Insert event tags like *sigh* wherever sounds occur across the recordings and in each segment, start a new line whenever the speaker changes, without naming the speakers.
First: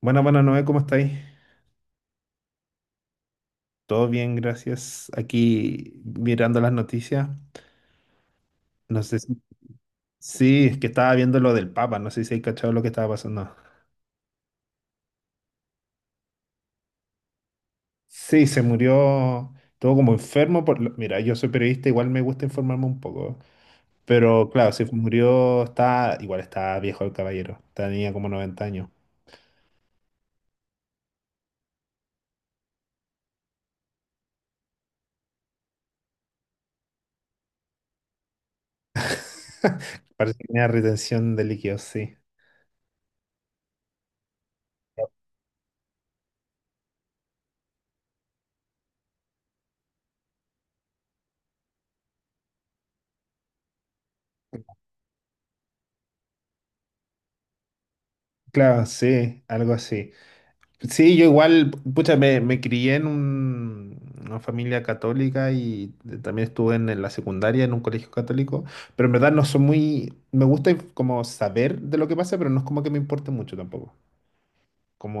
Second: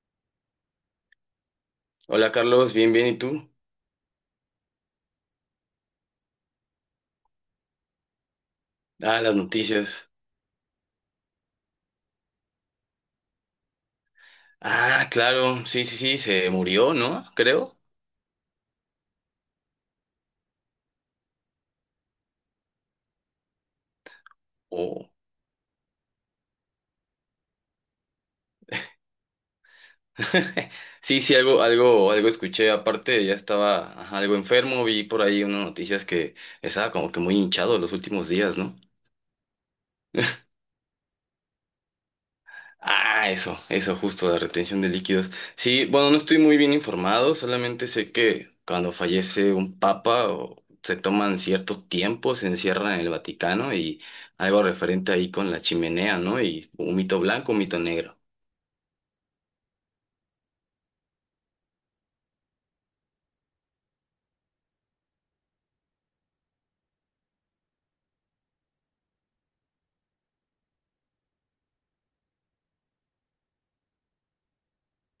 Bueno, bueno, Noé, ¿cómo estáis?
Hola Carlos, bien, bien, ¿y tú?
Todo bien, gracias. Aquí mirando las noticias. No sé
Ah, las
si...
noticias.
Sí, es que estaba viendo lo del Papa, no sé si hay cachado lo que estaba pasando.
Ah, claro, sí, sí, sí, se murió, ¿no? Creo.
Sí, se murió, estuvo como enfermo por... lo- Mira, yo soy periodista, igual me gusta informarme un poco. Pero claro, se
Oh.
murió, está... Igual está viejo el caballero, tenía como 90 años.
*laughs* Sí, sí, algo, algo, algo escuché. Aparte, ya estaba ajá, algo enfermo, vi por ahí unas noticias que estaba como que muy hinchado los últimos días, ¿no?
*laughs* Parece que tenía retención de líquidos, sí.
Ah, eso justo, la retención de líquidos. Sí, bueno, no estoy muy bien informado, solamente sé que cuando fallece un papa o se toman cierto tiempo, se encierran en el Vaticano y algo referente ahí con la chimenea, ¿no? Y un mito blanco, un mito negro.
Claro, sí, algo así. Sí, yo igual, pucha, me crié en un- una familia católica y también estuve en la secundaria en un colegio católico, pero en verdad no soy muy, me gusta inf- como saber de lo que pasa, pero no es como que me importe mucho tampoco.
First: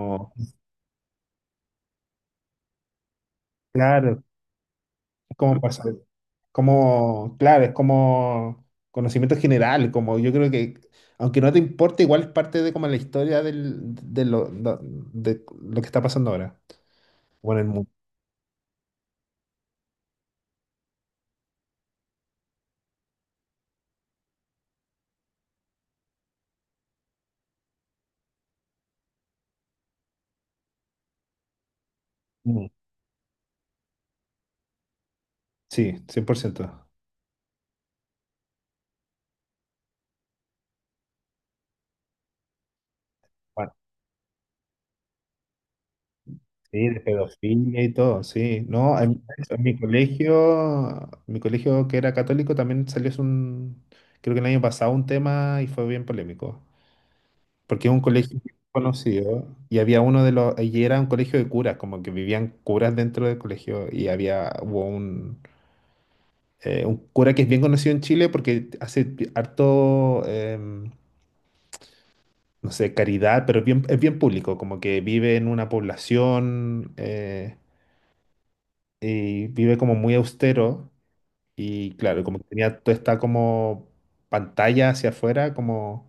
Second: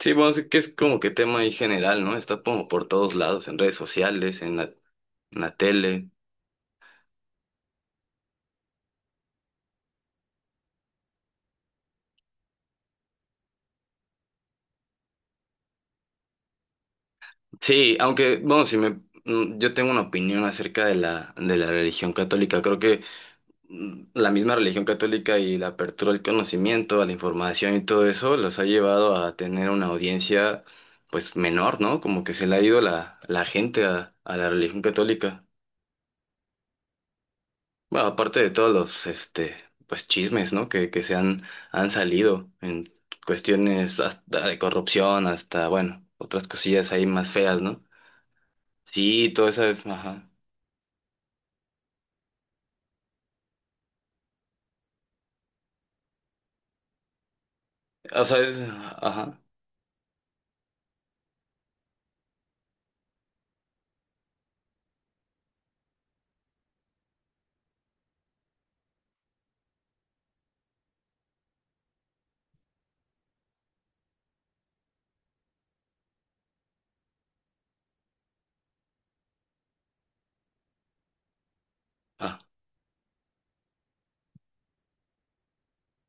Sí, bueno, sé que es como que tema ahí general, ¿no? Está como por todos lados, en redes
claro,
sociales, en la,
es
en la
como pasa,
tele.
como, claro, es como conocimiento general, como yo creo que, aunque no te importe, igual es parte de como la historia del, de, lo que está pasando ahora, bueno, el mundo.
Sí, aunque, bueno, si me, yo tengo una opinión acerca de la religión católica. Creo que la misma religión católica y la apertura al conocimiento, a la información y todo eso los ha llevado a tener una audiencia pues menor, ¿no? Como que se le ha
Mm,
ido la gente a la religión católica.
sí, 100%.
Bueno, aparte de todos los este pues chismes, ¿no? Que se han, han salido en cuestiones hasta de corrupción, hasta, bueno, otras
Sí,
cosillas
de
ahí más feas,
pedofilia
¿no?
y todo, sí. No,
Sí, todo eso, ajá.
en mi colegio que era católico también salió hace un, creo que el año pasado un tema y fue bien polémico, porque es un
O sea,
colegio bien
ajá.
conocido y había uno de los, y era un colegio de curas, como que vivían curas dentro del colegio y había, hubo un cura que es bien conocido en Chile porque hace harto, no sé, caridad, pero bien, es bien público, como que vive en una población. Y vive como muy austero y claro, como
Ajá.
que tenía toda esta como pantalla hacia afuera, como,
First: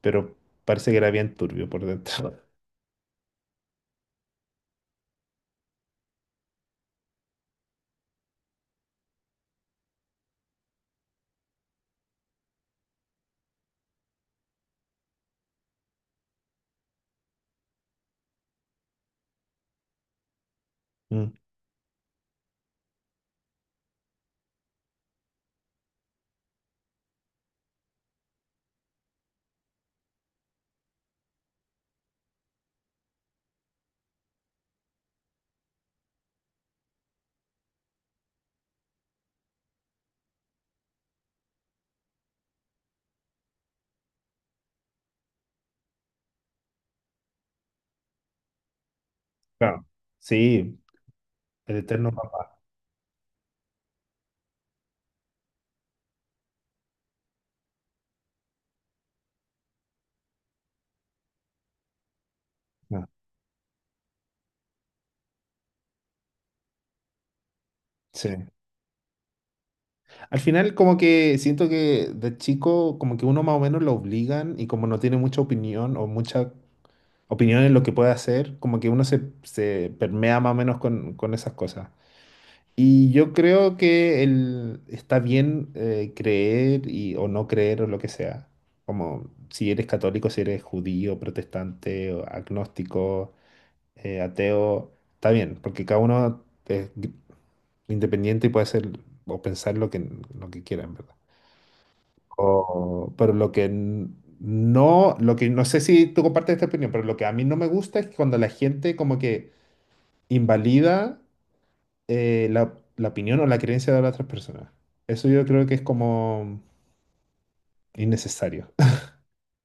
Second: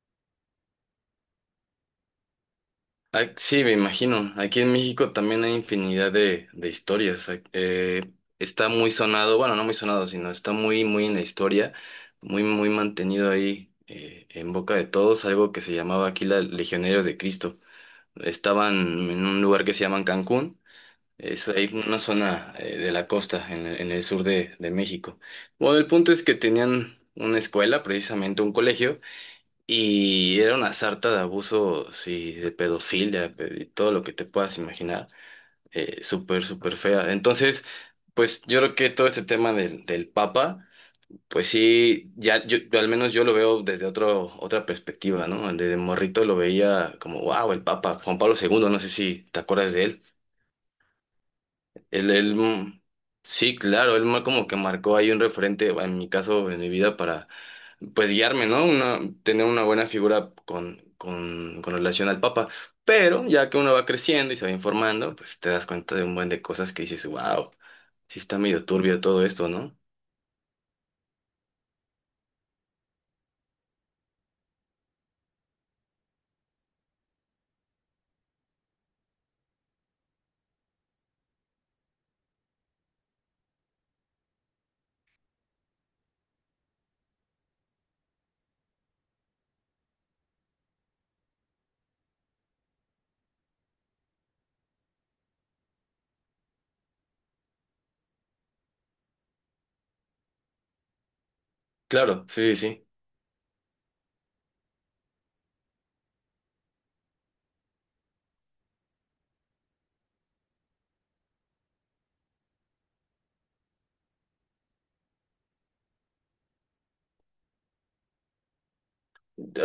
pero parece que era bien turbio por dentro. *laughs*
Ah, sí, me imagino. Aquí en México también hay infinidad de historias. Está muy sonado, bueno, no muy sonado, sino está muy, muy en la historia, muy, muy mantenido ahí en boca de todos, algo que se llamaba aquí la Legionarios de Cristo. Estaban en un lugar que se llaman Cancún,
Mm,
es ahí una zona de la costa, en el sur de México. Bueno, el punto es que tenían una escuela, precisamente un colegio y era una sarta de abusos y de pedofilia y todo lo que te puedas imaginar, súper, súper fea. Entonces, pues yo creo que todo este tema del Papa, pues sí, ya yo al menos yo lo veo desde otro, otra perspectiva, ¿no? Desde morrito lo veía como, wow, el Papa, Juan Pablo segundo, no sé si te acuerdas de
claro,
él.
sí, el
Él,
eterno *laughs*
él,
papá.
mm, sí, claro, como que marcó ahí un referente, en mi caso, en mi vida, para pues guiarme, ¿no? Una, tener una buena figura con relación al Papa.
No,
Pero ya que uno va creciendo y se va informando, pues te das cuenta de un buen de cosas que dices, wow, sí
sí.
está medio turbio todo esto, ¿no?
Al final como que siento que de chico como que uno más o menos lo obligan y como no tiene mucha opinión o mucha opinión en lo que puede hacer, como que uno se, se permea más o menos con esas cosas. Y yo creo que el, está bien creer y, o no creer o lo que sea. Como si eres católico, si eres judío, protestante, o agnóstico, ateo, está bien, porque cada uno es gr- independiente y puede ser o pensar lo que quiera, en verdad.
Claro, sí, sí.
O- pero lo que n- no, lo que no sé si tú compartes esta opinión, pero lo que a mí no me gusta es cuando la gente como que invalida la, opinión o la creencia de las otras personas. Eso yo creo que es como innecesario. *laughs*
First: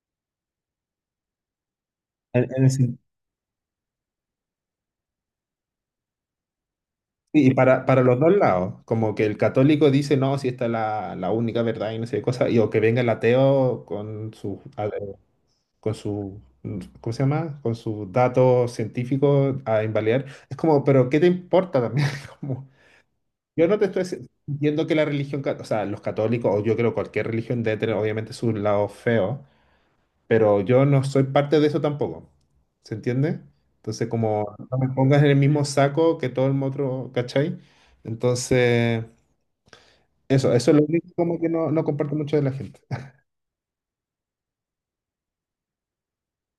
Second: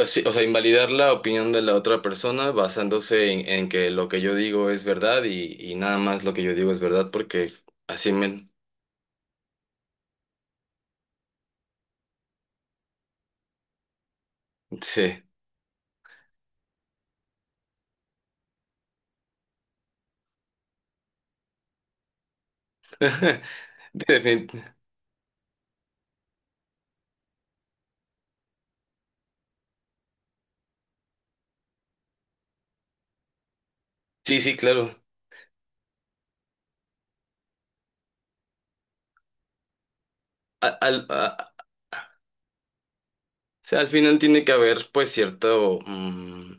O sí, o sea, invalidar la opinión de la otra persona
En el sen-
basándose en que lo que yo digo es verdad y nada más lo que yo digo es verdad
sí, y
porque
para,
así
los dos
me...
lados, como que el católico dice, no, si esta es la, única verdad y no sé qué cosa, y o que venga el ateo con su, a-
Sí.
con su, ¿cómo se llama? Con sus datos científicos a invalidar. Es como, pero ¿qué te importa también? *laughs* Como,
*laughs*
yo no te estoy
Defin-
diciendo que la religión, cat- o sea, los católicos, o yo creo cualquier religión debe tener obviamente su lado feo, pero yo no soy parte de eso tampoco. ¿Se entiende? Entonces,
Sí, sí,
como no me
claro.
pongas en el mismo saco que todo el otro, ¿cachai? Entonces, eso es
A-
lo
Al,
único como que
a-
no, no comparto mucho de la gente. *laughs*
o sea, al final tiene que haber pues cierto, mm,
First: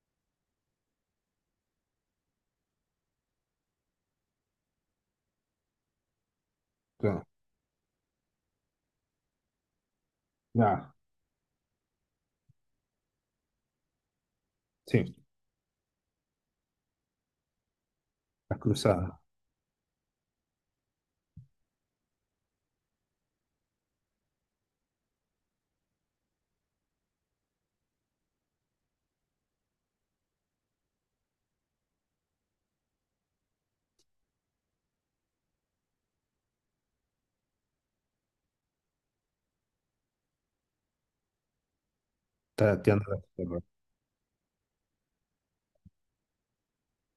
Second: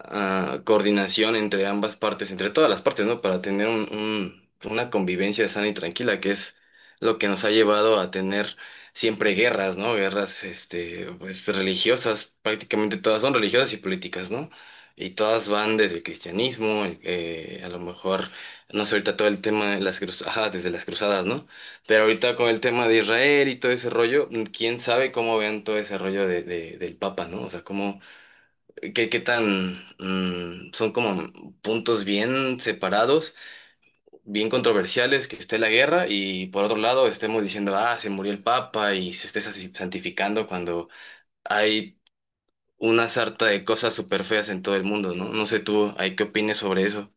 ah, coordinación entre ambas partes, entre todas las partes, ¿no? Para tener una convivencia sana y tranquila, que es lo
Claro,
que nos ha llevado a tener siempre guerras, ¿no? Guerras,
ya,
este, pues religiosas, prácticamente todas son religiosas y políticas, ¿no? Y
sí,
todas van desde el cristianismo, a lo mejor,
las
no sé,
cruzadas,
ahorita todo el tema de las cruzadas, ajá, desde las cruzadas, ¿no? Pero ahorita con el tema de Israel y todo ese rollo, quién sabe cómo vean todo ese rollo de, del Papa, ¿no? O sea, cómo ¿Qué, qué tan son como puntos bien separados, bien controversiales, que esté la guerra y por otro lado estemos diciendo, ah, se murió el Papa y se esté santificando cuando hay
tarateando
una
las
sarta
cruzadas.
de cosas súper feas en todo el mundo, ¿no? No sé tú, ¿hay qué opines sobre eso?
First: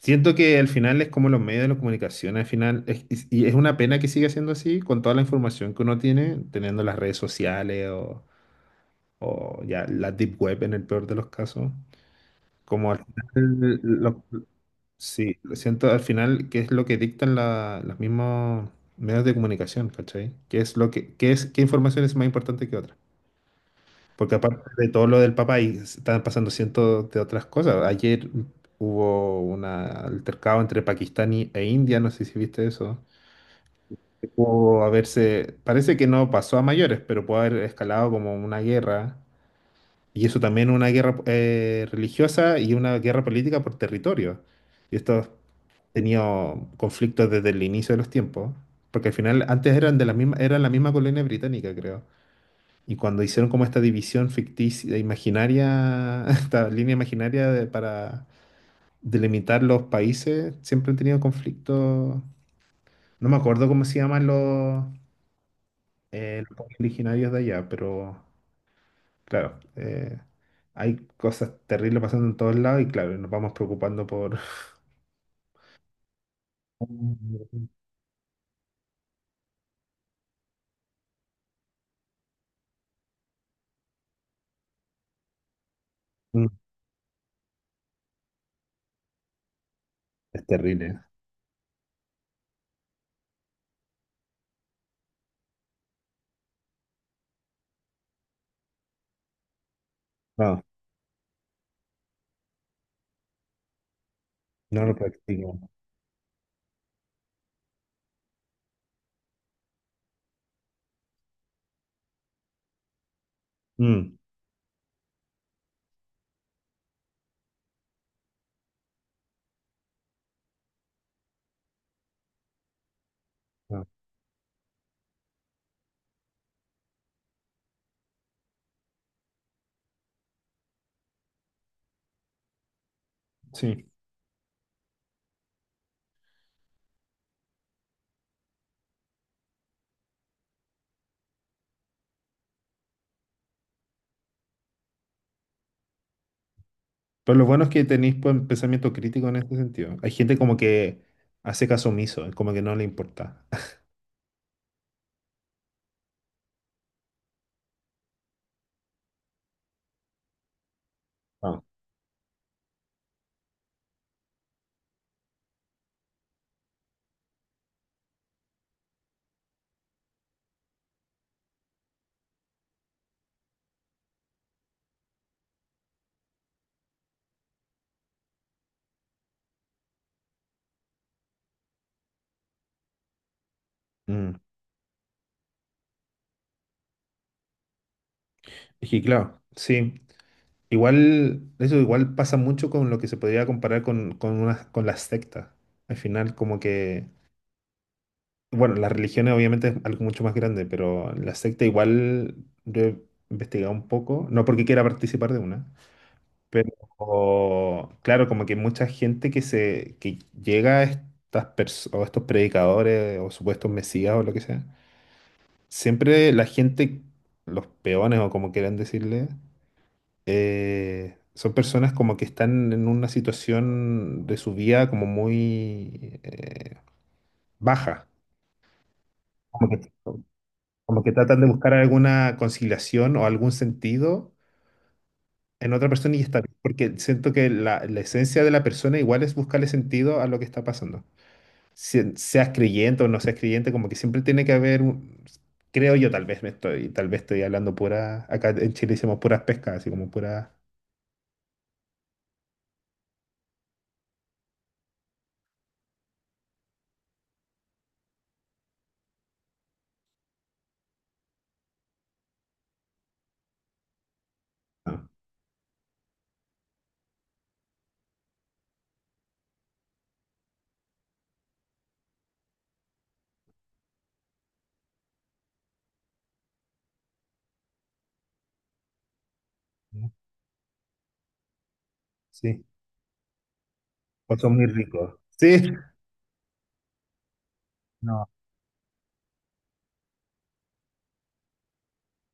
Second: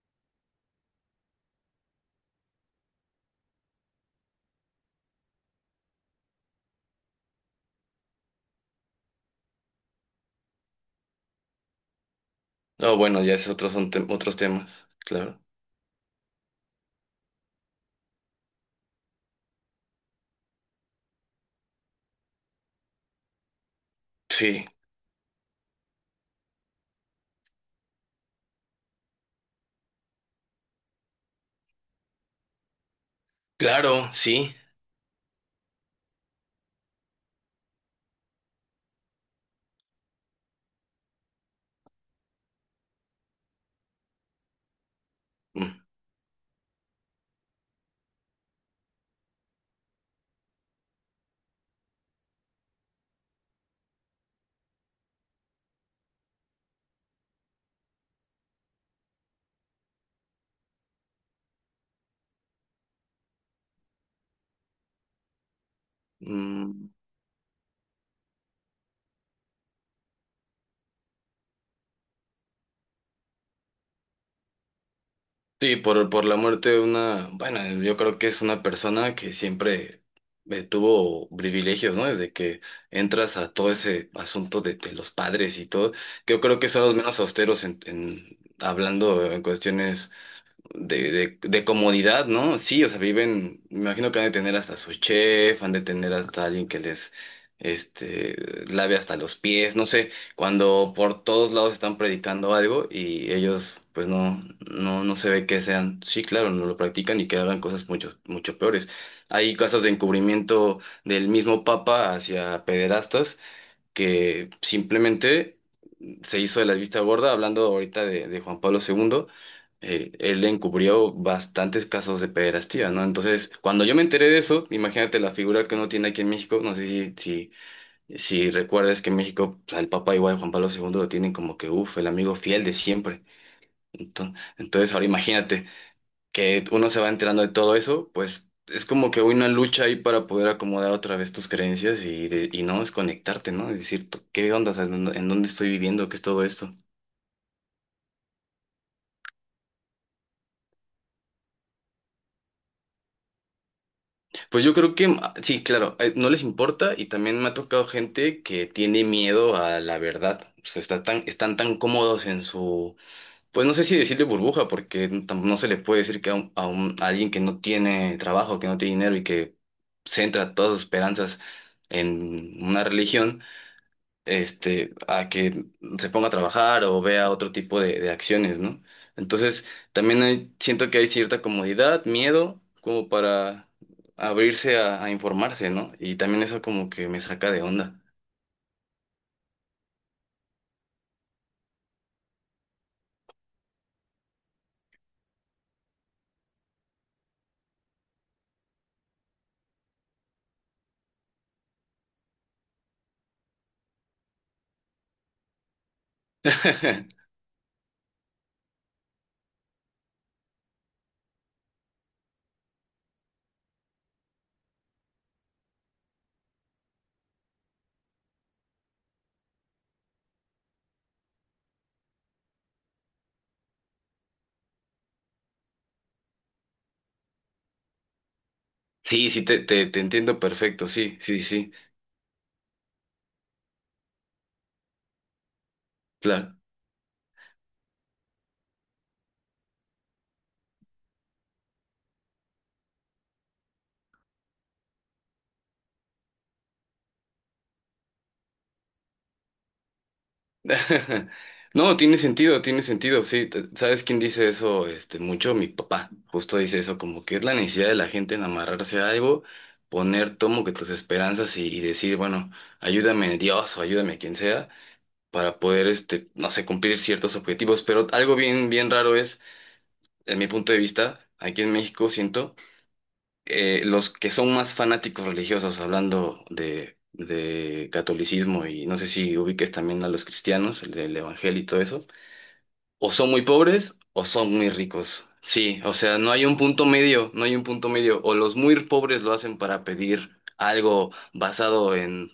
Siento que al final es como los medios de la comunicación, al final, y es una pena que siga siendo así con toda la información que uno tiene, teniendo las redes sociales o ya la deep web en el peor de los casos. Como
No,
al
bueno, ya esos otros
final
son
los
otros temas,
sí,
claro.
lo siento al final, que es lo que dictan la- los mismos medios de comunicación, ¿cachai? ¿Qué es lo que, qué es, qué información es más importante que otra? Porque
Sí,
aparte de todo lo del Papa, ahí están pasando cientos de otras cosas. Ayer hubo un altercado entre Pakistán y- e India, no sé si viste eso.
claro, sí.
Pudo haberse, parece que no pasó a mayores, pero pudo haber escalado como una guerra. Y eso también una guerra religiosa y una guerra política por territorio. Y estos
Mm,
tenido conflictos desde el inicio de los tiempos, porque al final antes eran de la misma, eran la misma colonia británica, creo. Y cuando hicieron como esta división ficticia, e imaginaria, *laughs* esta línea imaginaria de- para delimitar los países, siempre han tenido conflictos. No me acuerdo cómo se llaman los pueblos
mm.
originarios de allá, pero claro, hay cosas terribles pasando en todos lados y claro, nos vamos preocupando por...
Sí, por la muerte de una, bueno,
*laughs*
yo creo que es una persona que siempre tuvo privilegios, ¿no? Desde que entras a todo ese asunto de los padres y todo, que yo
Mm,
creo que son los menos austeros en, hablando en cuestiones
es terrible.
de comodidad, ¿no? Sí, o sea, viven, me imagino que han de tener hasta su chef, han de tener hasta alguien que les, este, lave hasta los pies, no sé,
No,
cuando por todos lados están predicando algo y ellos, pues no,
no lo
no, no se ve
practico.
que sean, sí, claro, no lo practican y que hagan cosas mucho, mucho peores. Hay casos de encubrimiento del mismo papa hacia pederastas
Mm,
que simplemente se hizo de la vista gorda, hablando ahorita de Juan Pablo segundo. Él encubrió bastantes casos de pederastía, ¿no? Entonces, cuando
ah,
yo me enteré de eso, imagínate la figura que uno tiene aquí en México, no sé si recuerdas que en México pues, al Papa igual Juan Pablo II lo tienen como que, uff, el amigo fiel de siempre.
sí.
Entonces, ahora imagínate que uno se va enterando de todo eso, pues es como que una lucha ahí para poder acomodar otra vez tus creencias y, y no desconectarte, ¿no? Es decir, ¿qué onda? O sea, ¿en dónde estoy viviendo? ¿Qué es todo esto?
Pero lo bueno es que tenéis pues, pensamiento crítico en este sentido. Hay gente como que hace caso omiso, como que no le importa. *laughs*
Pues yo creo que sí, claro, no les importa y también me ha tocado gente que tiene miedo a la verdad. O sea, está tan, están
Ah.
tan cómodos en su, pues no sé si decirle burbuja, porque no se les puede decir que a alguien que no tiene trabajo, que no tiene dinero y que centra todas sus esperanzas en una religión este, a que se ponga a trabajar o vea otro tipo de acciones, ¿no? Entonces, también siento que hay cierta comodidad, miedo, como para
Mm.
abrirse a informarse, ¿no? Y también eso como que me saca de onda.
Es que claro, sí. Igual, eso igual pasa mucho con lo que se podría comparar con, una- con las sectas. Al final, como que, bueno, las religiones obviamente es algo mucho más grande, pero la secta igual yo he investigado un poco, no porque quiera participar de una,
*laughs*
pero claro, como que mucha gente que se que llega a estas pers- o estos predicadores o supuestos mesías o lo que sea, siempre la gente, los peones o como quieran decirle, son personas como que están en una situación de su vida como muy baja.
Sí, sí, te,
Como
te,
que,
te entiendo perfecto,
como que
sí,
tratan
sí,
de
sí,
buscar alguna conciliación o algún sentido en otra persona y está bien,
claro.
porque siento que la, esencia de la persona igual es buscarle sentido a lo que está pasando. Si- seas creyente o no seas creyente, como que siempre tiene que haber un- creo yo, tal vez me estoy, tal vez estoy hablando pura, acá en Chile decimos puras pescas, así como puras,
*laughs* No, tiene sentido, sí. ¿Sabes quién dice eso? Este, mucho mi papá. Justo dice eso, como que es la necesidad de la gente en amarrarse a algo, poner tomo que tus esperanzas y decir, bueno, ayúdame Dios o ayúdame quien sea,
ah,
para poder, este, no sé, cumplir ciertos objetivos. Pero algo bien, bien raro es, en mi punto de vista, aquí en México siento, los que son más fanáticos religiosos, hablando de catolicismo y no sé si ubiques también a
¿no?
los cristianos, el del evangelio y todo eso
Sí,
o son muy pobres o
o
son
son muy
muy
ricos,
ricos.
sí,
Sí, o sea, no hay un punto medio, no hay un punto medio.
no,
O los muy pobres lo hacen para pedir algo basado en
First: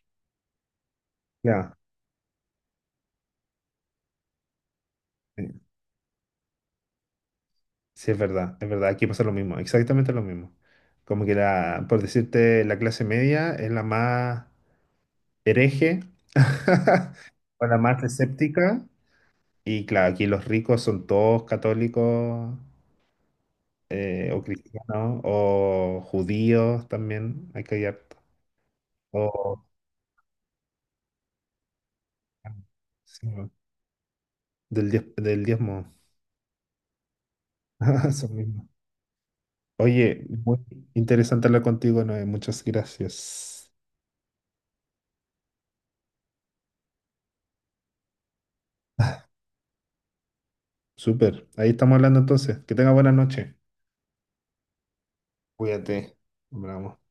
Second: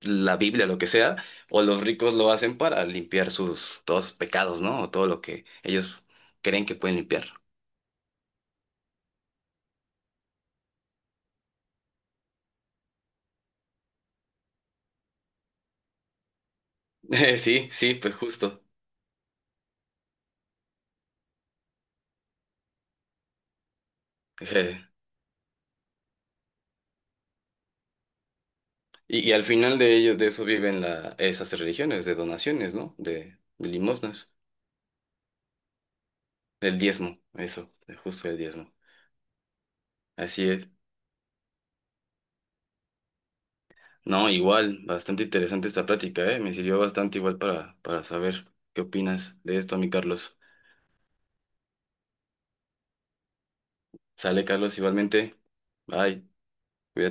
la Biblia, lo que sea, o
ya,
los ricos lo hacen para limpiar sus todos sus pecados, ¿no? O todo lo que
sí,
ellos creen que pueden limpiar. *laughs*
sí, es verdad, aquí pasa lo mismo, exactamente lo mismo. Como que la, por decirte, la clase media es la más hereje *laughs* o
Sí,
la
sí,
más
pues justo.
escéptica. Y claro, aquí los ricos son todos católicos o
Eh,
cristianos o judíos también, hay que hallar.
y al
O
final de ellos, de eso viven la, esas religiones, de donaciones, ¿no?
sí, bueno,
De limosnas,
del diez- del diezmo.
del diezmo, eso, de
*laughs* Eso
justo el
mismo.
diezmo.
Oye,
Así
muy
es.
interesante hablar contigo, Noé. Muchas gracias.
No, igual, bastante interesante esta plática, ¿eh? Me sirvió bastante igual para saber qué opinas de esto, mi Carlos.
Súper. Ahí estamos hablando entonces. Que tenga buena noche.
Sale, Carlos, igualmente.
Cuídate.
Bye,
Bravo.
cuídate.